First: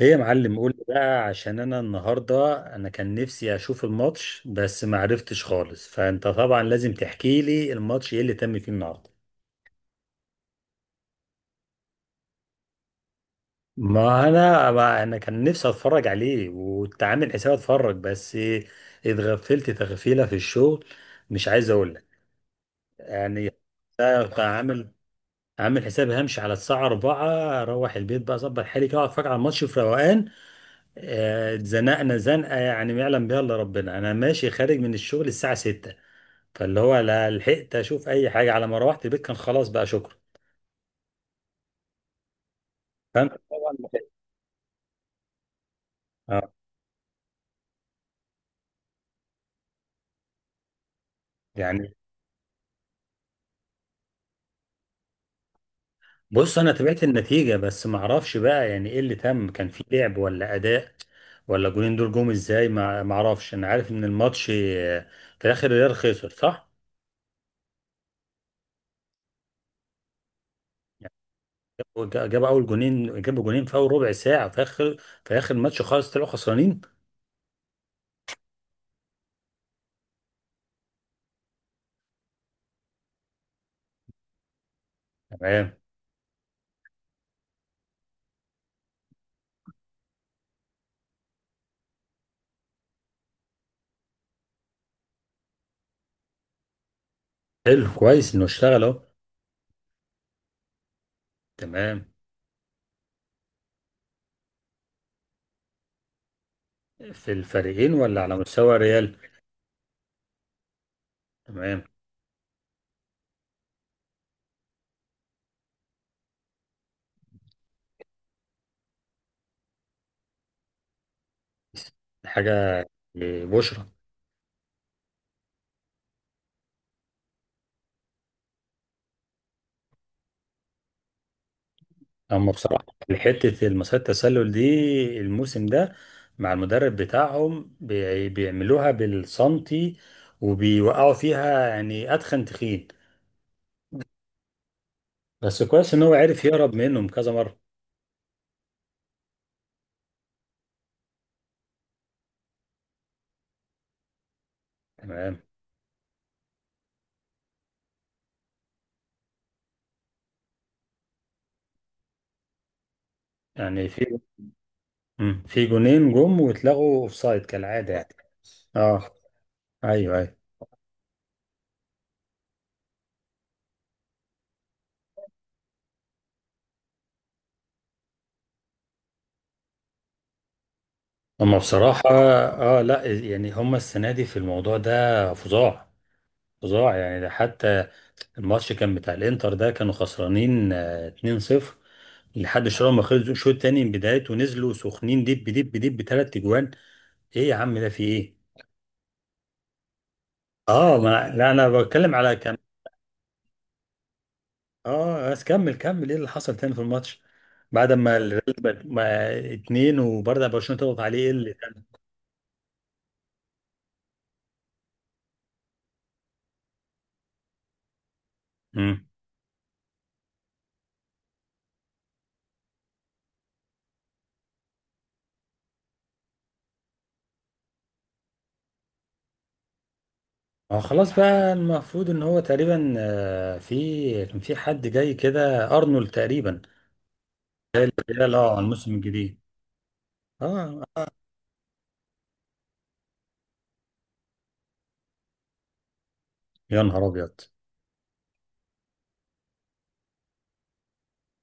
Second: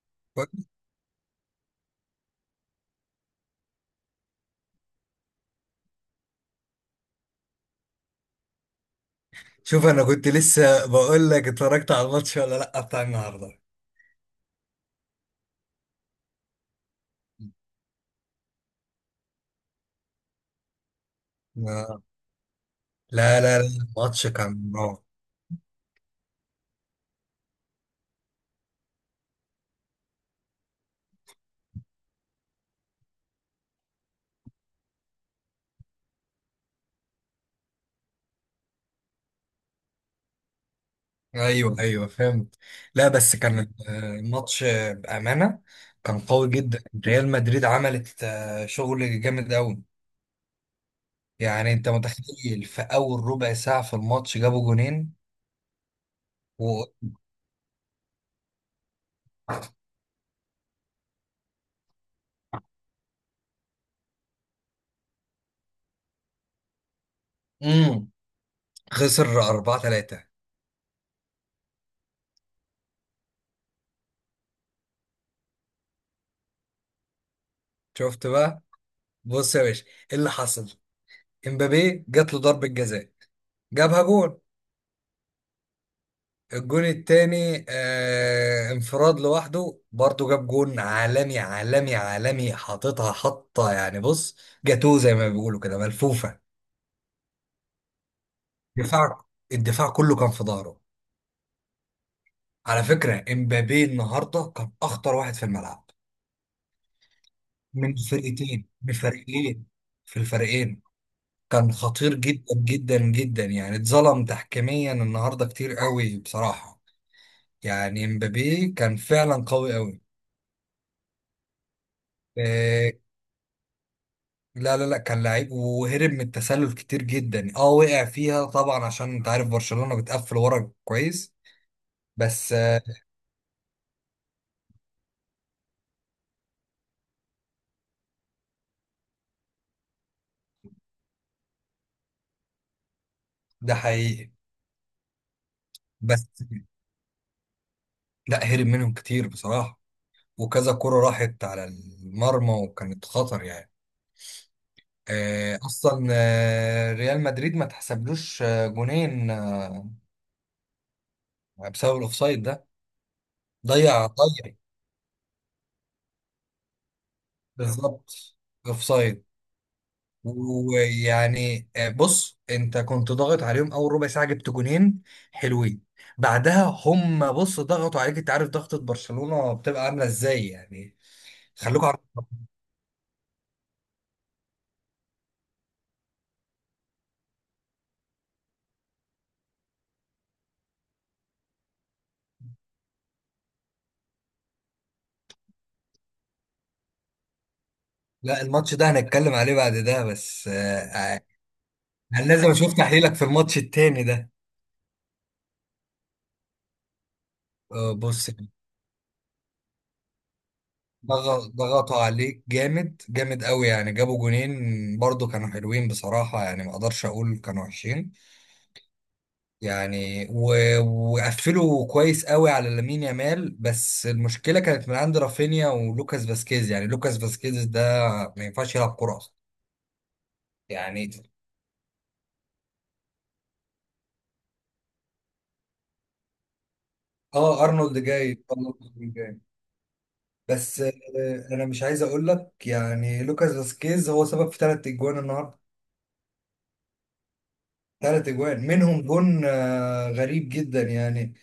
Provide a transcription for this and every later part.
ايه يا معلم، قول لي بقى عشان انا النهارده انا كان نفسي اشوف الماتش بس ما عرفتش خالص. فانت طبعا لازم تحكي لي الماتش ايه اللي تم فيه النهارده. شوف انا كنت لسه بقول لك اتفرجت على الماتش ولا لا بتاع النهارده. ما انا كان نفسي اتفرج عليه وكنت عامل حساب اتفرج بس. اتغفلت تغفيله في الشغل. مش عايز اقول آه. لك لا يعني. لا لا، أنا الماتش كنت كان عامل نار. عامل حسابي همشي على الساعه 4، اروح البيت بقى اظبط حالي كده وأقعد اتفرج على الماتش في روقان. اتزنقنا زنقه يعني ما يعلم بها الا ربنا. انا ماشي خارج من الشغل الساعه 6، فاللي هو لا لحقت اشوف اي حاجه، على ما روحت البيت كان خلاص بقى، شكرا. ايوه ايوه فهمت. لا فانت بس كان طبعا لحقت. الماتش، بامانه كان قوي اه جدا. ريال مدريد عملت شغل جامد قوي. يعني انت يعني، متخيل في اول ربع ساعه في الماتش جابوا جونين بص انا و تابعت النتيجه بس ما اعرفش بقى يعني ايه اللي تم، كان في لعب ولا اداء ولا الجولين دول جم ازاي. ما اعرفش. انا عارف ان الماتش في الاخر الريال خسر، صح؟ مم. خسر 4-3. يعني جاب اول جونين، جاب جونين في اول ربع ساعه، في اخر الماتش خالص طلعوا خسرانين. شفت بقى، بص يا باشا ايه اللي حصل. امبابي جات له ضربه جزاء جابها جون. تمام. الجون التاني انفراد لوحده برضه، جاب جون عالمي عالمي عالمي حاططها حطة. يعني بص، جاتوه زي ما بيقولوا كده ملفوفة. حلو، كويس انه اشتغل اهو. دفاع الدفاع كله كان في ظهره. تمام. على فكرة امبابي النهاردة كان أخطر واحد في الملعب. في الفريقين ولا على مستوى من الريال؟ الفريقين، في الفريقين. كان تمام. خطير جدا جدا جدا. يعني اتظلم تحكيميا النهاردة كتير قوي بصراحة. يعني امبابي كان فعلا قوي قوي. حاجة. آه، بشرة. لا لا لا، كان لعيب وهرب من التسلل كتير جدا. اه وقع فيها طبعا عشان انت عارف برشلونة بتقفل ورا كويس. هم بس بصراحة حتة المسات التسلل دي الموسم ده مع المدرب بتاعهم بيعملوها بالسنتي، وبيوقعوا فيها يعني أتخن تخين. ده حقيقي. بس كويس إن هو بس عرف يهرب منهم كذا مرة. لا، هرب منهم كتير بصراحة، وكذا كرة راحت على المرمى وكانت خطر يعني. تمام. اصلا ريال مدريد ما تحسبلوش جونين بسبب الاوفسايد ده. يعني في، ضيع. في جونين جم واتلغوا أوفسايد كالعادة يعني. بالظبط اه، اوفسايد. ايوه ايوه. ويعني بص انت كنت ضاغط عليهم اول ربع ساعه جبت جونين حلوين. بعدها هم بص ضغطوا عليك. انت عارف ضغطه برشلونه بتبقى عامله ازاي يعني. هم خلوكوا عارف. بصراحة، اه لا يعني هم السنة دي في الموضوع ده فظاع، فظاع يعني. ده حتى الماتش كان بتاع الانتر ده كانوا خسرانين 2-0 لحد شويه ما خلصوا الشوط التاني، من بدايته ونزلوا سخنين دب دب دب بثلاث اجوان. ايه يا عم ده في ايه؟ لا الماتش ده هنتكلم عليه بعد ده، بس اه، ما أنا- لا انا بتكلم انا على لازم كم. اشوف تحليلك في الماتش التاني ده. اه بس كمل كمل، ايه اللي حصل تاني في الماتش؟ بعد ما بص الريال ما اتنين وبرضه برشلونه تضغط عليه، ايه اللي كان؟ ضغطوا عليك جامد جامد قوي. يعني جابوا جونين برضو كانوا حلوين بصراحه، يعني ما اقدرش اقول كانوا وحشين. مم. يعني وقفلوا كويس قوي على لامين يامال، بس المشكله كانت من عند رافينيا ولوكاس فاسكيز. يعني لوكاس فاسكيز ده ما ينفعش يلعب كوره اصلا. اه يعني خلاص بقى المفروض ان هو تقريبا كان في حد جاي كده، ارنولد تقريبا. اه، ارنولد لا جاي، لا، على الموسم ارنولد جاي. الجديد. بس اه. انا مش عايز اقول لك، يعني لوكاس فاسكيز هو سبب في ثلاث اجوان النهارده. يا نهار ابيض. ثلاث اجوان منهم جون غريب جدا يعني.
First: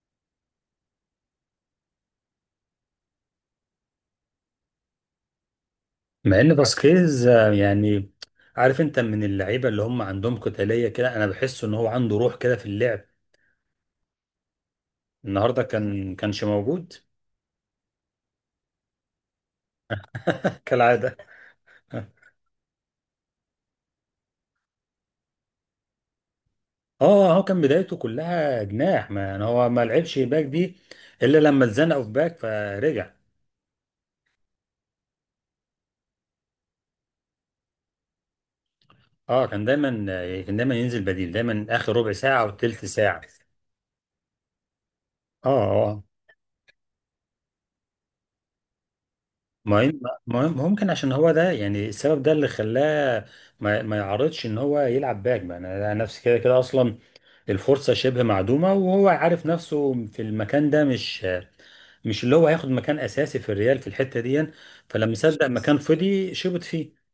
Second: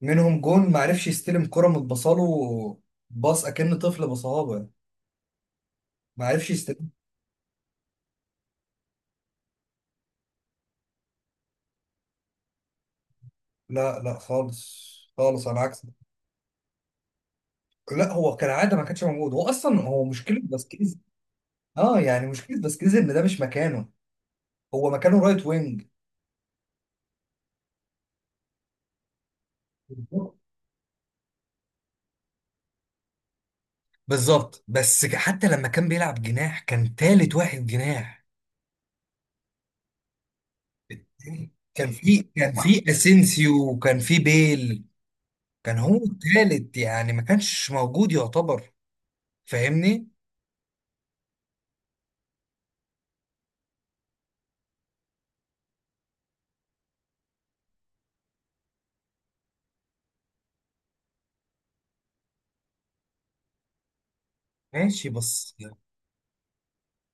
منهم جون ما عرفش يستلم كرة متبصاله، باص اكن طفل بصهابه، ما مع ان عرفش. فاسكيز يعني، عارف انت من اللعيبه اللي هم عندهم قتاليه كده، انا بحس ان هو عنده روح كده في اللعب. لا لا خالص، خالص على النهارده عكس. كانش موجود. لا هو كالعاده ما كانش موجود. هو اصلا، هو مشكله باسكيز. كالعاده. اه، اه. يعني مشكله باسكيز ان ده مش مكانه. هو مكانه رايت وينج. هو كان بدايته كلها جناح، ما يعني هو ما لعبش باك دي الا لما اتزنقوا في باك فرجع. بالظبط، بس حتى لما كان بيلعب جناح كان تالت واحد جناح. اه، كان دايما ينزل بديل، دايما اخر ربع ساعه او كان تلت في ساعه. اسينسيو وكان في بيل. اه، كان آه، هو آه. التالت، يعني ما كانش موجود يعتبر. ما فاهمني. ممكن عشان هو ده يعني السبب ده اللي خلاه ما يعرضش ان هو يلعب باك بقى. انا أنا نفسي كده كده اصلا الفرصه شبه معدومه، وهو عارف نفسه في المكان ده مش اللي هو هياخد مكان اساسي في الريال في الحته دي. ماشي فلما صدق بس، مكان فضي شبط فيه.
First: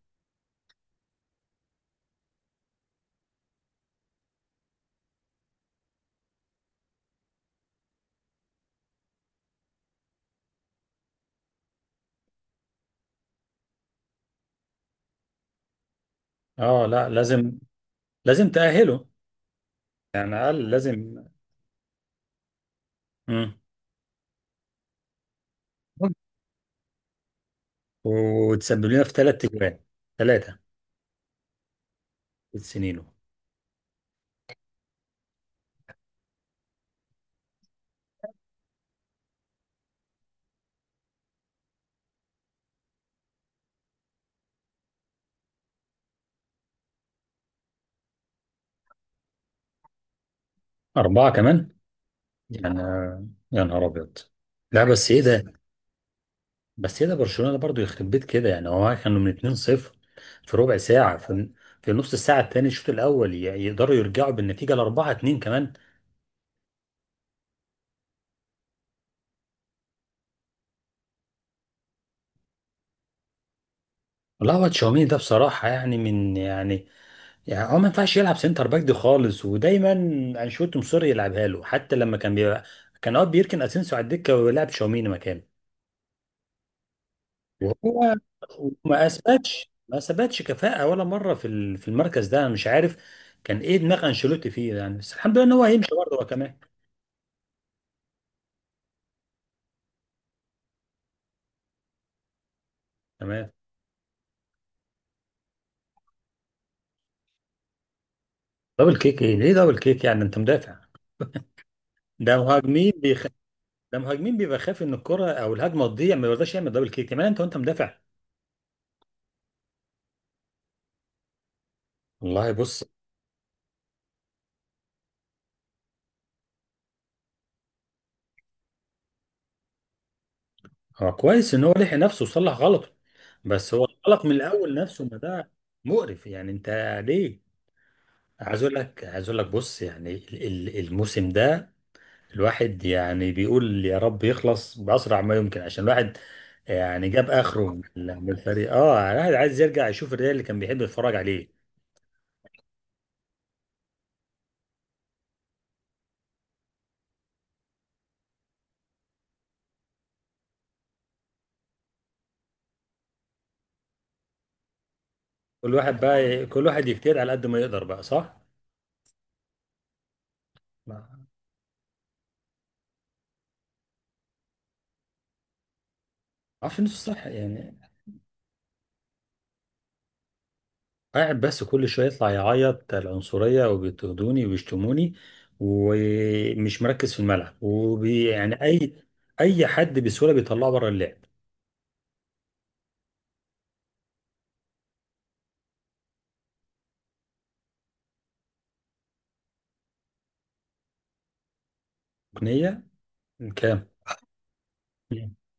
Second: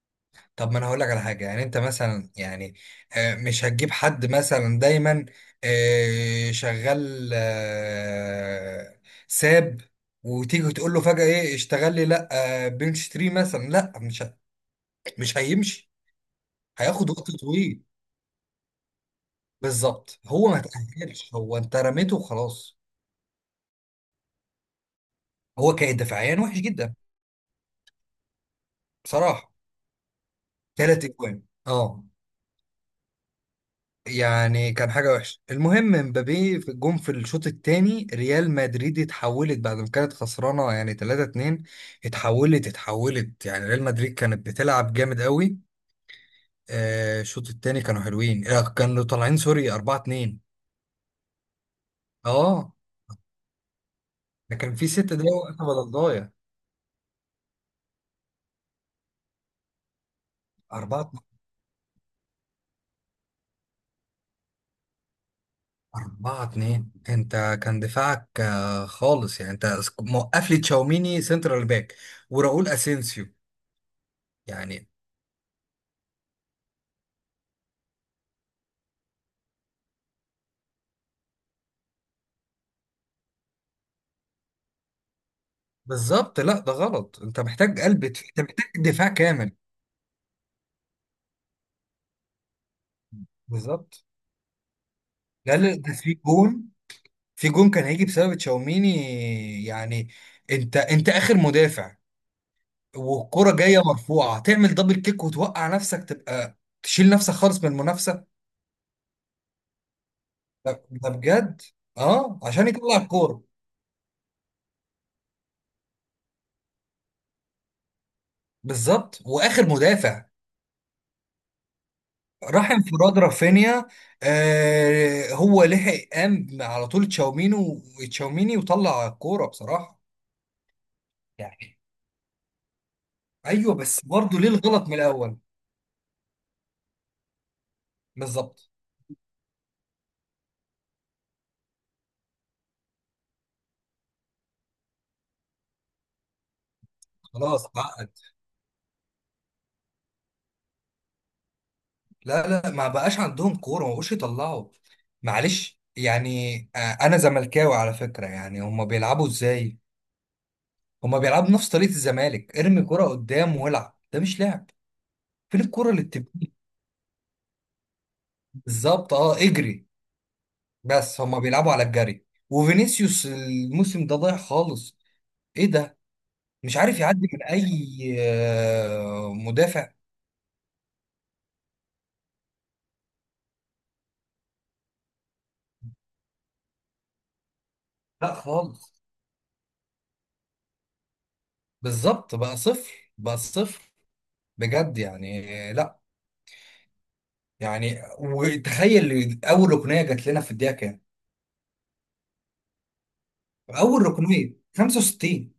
طب ما انا هقول لك على حاجه. يعني انت مثلا يعني مش هتجيب حد مثلا دايما شغال، ساب، وتيجي تقول له فجاه ايه اشتغل لي. لا، بنش تري مثلا لا، مش مش هيمشي. اه لا، هياخد وقت لازم طويل. لازم تاهله. بالظبط، يعني هو على ما الاقل لازم. تاهلش، هو انت رميته وخلاص. مم. هو كان دفاعيا وحش جدا وتسبب لنا في ثلاث بصراحه. تجوان ثلاثه. ثلاث اجوان، اه. سنينه. يعني كان حاجة وحشة. المهم مبابي في جون في الشوط الثاني، ريال مدريد اتحولت بعد ما كانت خسرانة يعني 3-2. اتحولت. يعني ريال مدريد كانت بتلعب جامد قوي. الشوط الثاني كانوا حلوين، كانوا طالعين سوري 4-2. اربعه كمان. اه، يعني يا نهار ابيض. ده كان لا في ست بس ايه دقايق ده، وقت بدل ضايع. بس هي ده برشلونه برضو يخرب بيت كده، يعني هو كانوا من 2-0 في ربع 4 ساعه في نص الساعه الثانيه الشوط الاول يقدروا يرجعوا بالنتيجه ل 4-2 كمان. 4 2. انت كان دفاعك خالص. يعني انت موقف لي تشاوميني سنترال باك وراؤول اسينسيو. والله هو يعني تشاوميني ده بصراحه يعني من يعني، يعني هو ما ينفعش يلعب سنتر باك دي خالص، ودايما انشيلوتي مصر يلعبها له. حتى لما كان بيبقى، كان اوقات بيركن اسينسيو على الدكه ويلعب تشاوميني مكانه، بالظبط، لا ده غلط. انت محتاج وهو انت محتاج ما دفاع كامل. اثبتش ما اثبتش كفاءه ولا مره في في المركز ده. انا مش عارف كان ايه دماغ بالظبط، انشيلوتي فيه يعني، بس الحمد لله ان لا هو لا هيمشي ده برضه هو كمان. في جون كان هيجي بسبب تشاوميني. يعني انت اخر مدافع، تمام. والكرة جاية مرفوعة تعمل دبل كيك وتوقع نفسك، تبقى تشيل نفسك خالص من المنافسة. دبل كيك ايه، ليه دبل كيك؟ يعني انت مدافع. ده بجد. ده اه، عشان يطلع الكورة. ده مهاجمين بيبقى خايف ان الكره او الهجمه تضيع ما بيرضاش يعمل دبل كيك، كمان انت وانت مدافع. بالظبط، واخر مدافع والله راح بص، انفراد رافينيا. آه، هو لحق قام على طول تشاوميني، وتشاوميني وطلع الكورة بصراحة. هو كويس ان هو يعني لحق نفسه وصلح غلطه، بس ايوه، هو بس الغلط من برضه ليه الاول الغلط من نفسه ما الاول. ده مقرف يعني. انت ليه؟ عايز بالظبط، اقول لك، عايز اقول لك، بص يعني الموسم ده الواحد يعني بيقول يا رب يخلص باسرع ما يمكن، عشان الواحد يعني جاب اخره خلاص من عقد. من الفريق. اه، الواحد عايز يرجع يشوف الريال اللي كان بيحب يتفرج عليه. لا لا، ما بقاش عندهم كوره، ما بقوش يطلعوا. معلش يعني انا زملكاوي على فكره. يعني هما بيلعبوا ازاي؟ هما بيلعبوا نفس طريقه الزمالك، ارمي كوره قدام والعب. ده مش لعب. فين كل الكوره واحد اللي بقى، بتبني؟ كل واحد يجتهد على قد ما يقدر بقى، صح؟ بالظبط، اه، اجري. ما بس هما بيلعبوا على الجري. وفينيسيوس الموسم ده ضايع خالص. ايه ده! مش اعرفش عارف نفسه يعدي صح من اي يعني، مدافع. قاعد بس كل شويه يطلع يعيط العنصريه وبيضطهدوني وبيشتموني، ومش مركز في الملعب، وبي لا يعني خالص. اي، اي حد بسهوله بيطلعه بره اللعب. بالظبط، بقى صفر بقى صفر بجد. يعني لا، يعني وتخيل اول ركنيه جات لنا في الدقيقه كام؟ ركنيه كام؟ اول ركنيه 65.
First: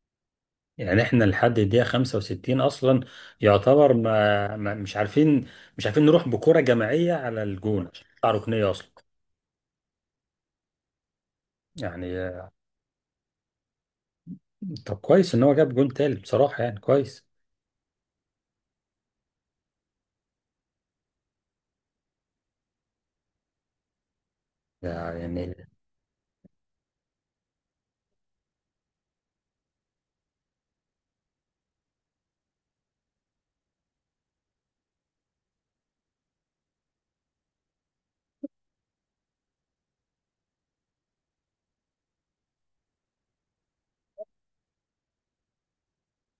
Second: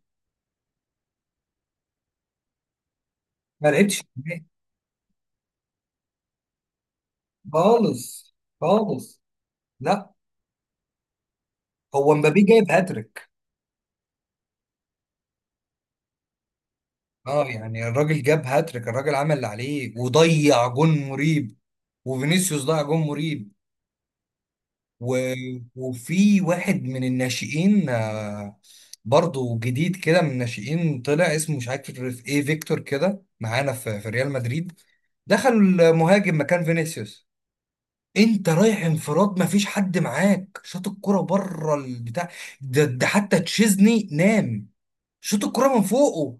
يعني احنا لحد الدقيقه 65 اصلا ما يعتبر، لعبتش نهائي. ما مش عارفين نروح بكره جماعيه على الجون عشان نطلع خالص ركنيه اصلا. خالص. لا هو يعني مبابي جايب هاتريك. طب كويس ان هو جاب جون تالت بصراحه يعني، كويس. اه يعني الراجل جاب هاتريك، الراجل عمل اللي عليه. وضيع جون مريب، وفينيسيوس ضيع جون مريب. ده و... يعني، وفي واحد من الناشئين برضه جديد كده من الناشئين، طلع اسمه مش عارف ايه، فيكتور كده، معانا في ريال مدريد. دخل المهاجم مكان فينيسيوس. انت رايح انفراد، مفيش حد معاك، شاط الكرة بره البتاع. ده حتى تشيزني نام. شاط الكرة من فوقه.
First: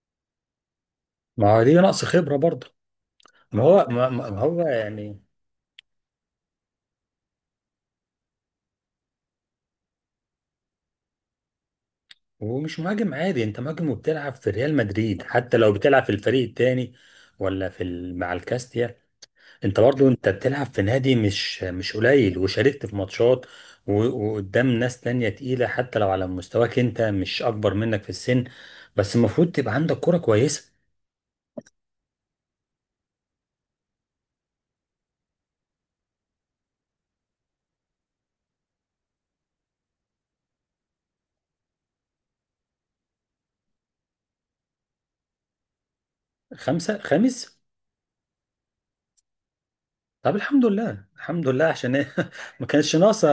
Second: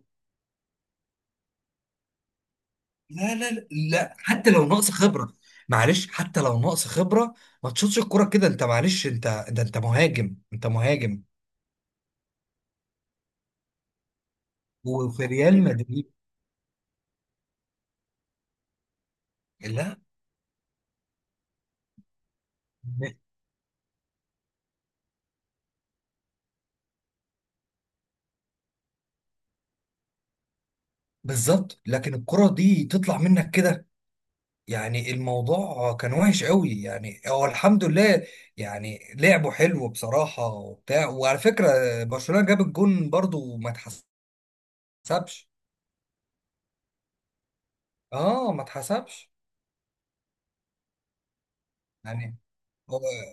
ما هو دي نقص خبرة برضه. لا لا ما لا هو ما لا، ما- ما حتى هو لو ناقص يعني، خبرة، معلش، حتى لو ناقص خبرة، ما تشوطش الكرة كده. انت معلش، انت ده، انت مهاجم، انت مهاجم هو مش مهاجم عادي، انت مهاجم وبتلعب في ريال مدريد، وفي حتى ريال لو بتلعب في مدريد. الفريق التاني ولا في ال... مع الكاستيا، انت لا برضه انت بتلعب في نادي مش قليل، وشاركت في ب- ماتشات، و... وقدام ناس تانية تقيلة، حتى لو على مستواك انت مش اكبر منك في السن، بس المفروض تبقى عندك كرة كويسة. بالظبط، لكن الكرة دي تطلع منك كده؟ يعني الموضوع كان وحش قوي. يعني هو الحمد لله، يعني لعبه حلو بصراحة وبتاع. وعلى فكرة برشلونة جاب الجون برضو ما اتحسبش. خمسة، خامس. اه ما اتحسبش، طب الحمد لله، الحمد لله عشان ايه يعني ما كانش هو ناقصه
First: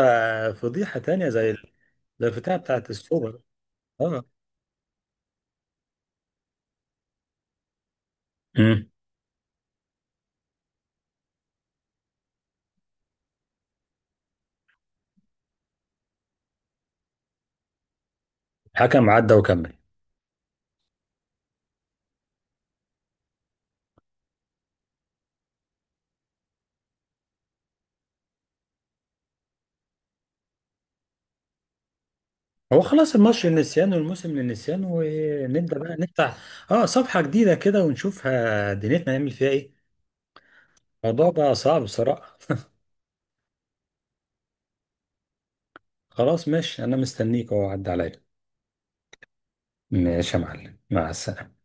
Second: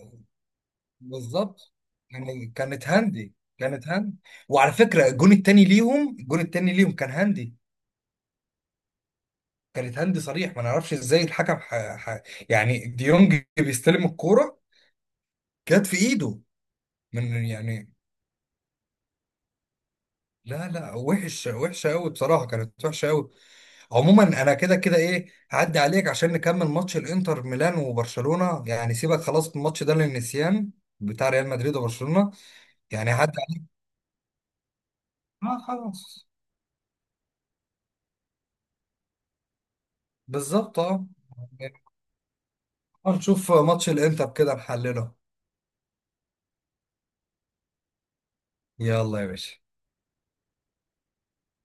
فضيحه تانية زي بالظبط. زي يعني الفتاة كانت بتاعت هاندي، السوبر. كانت هاندي. اه. وعلى فكرة الجون التاني ليهم، الجون التاني ليهم كان هاندي، امم كانت هاندي صريح. ما نعرفش ازاي الحكم يعني ديونج بيستلم الكورة، جت في ايده، من يعني. حكم عدى وكمل. لا لا، وحش، وحشة قوي بصراحة، كانت وحشة قوي. عموما انا كده كده ايه هعدي عليك عشان نكمل ماتش الانتر ميلان وبرشلونة. يعني سيبك خلاص من الماتش ده للنسيان، بتاع ريال مدريد وبرشلونة. هو يعني خلاص هعدي الماتش عليك. للنسيان والموسم للنسيان، اه ونبدا بقى خلاص. نفتح اه صفحه جديده كده ونشوفها دنيتنا نعمل فيها ايه. بالظبط اه. الموضوع بقى صعب بصراحه. نشوف ماتش الانتر كده نحلله. خلاص ماشي، انا مستنيك اهو عدى عليا. يلا يا باشا. ماشي يا معلم، مع السلامه.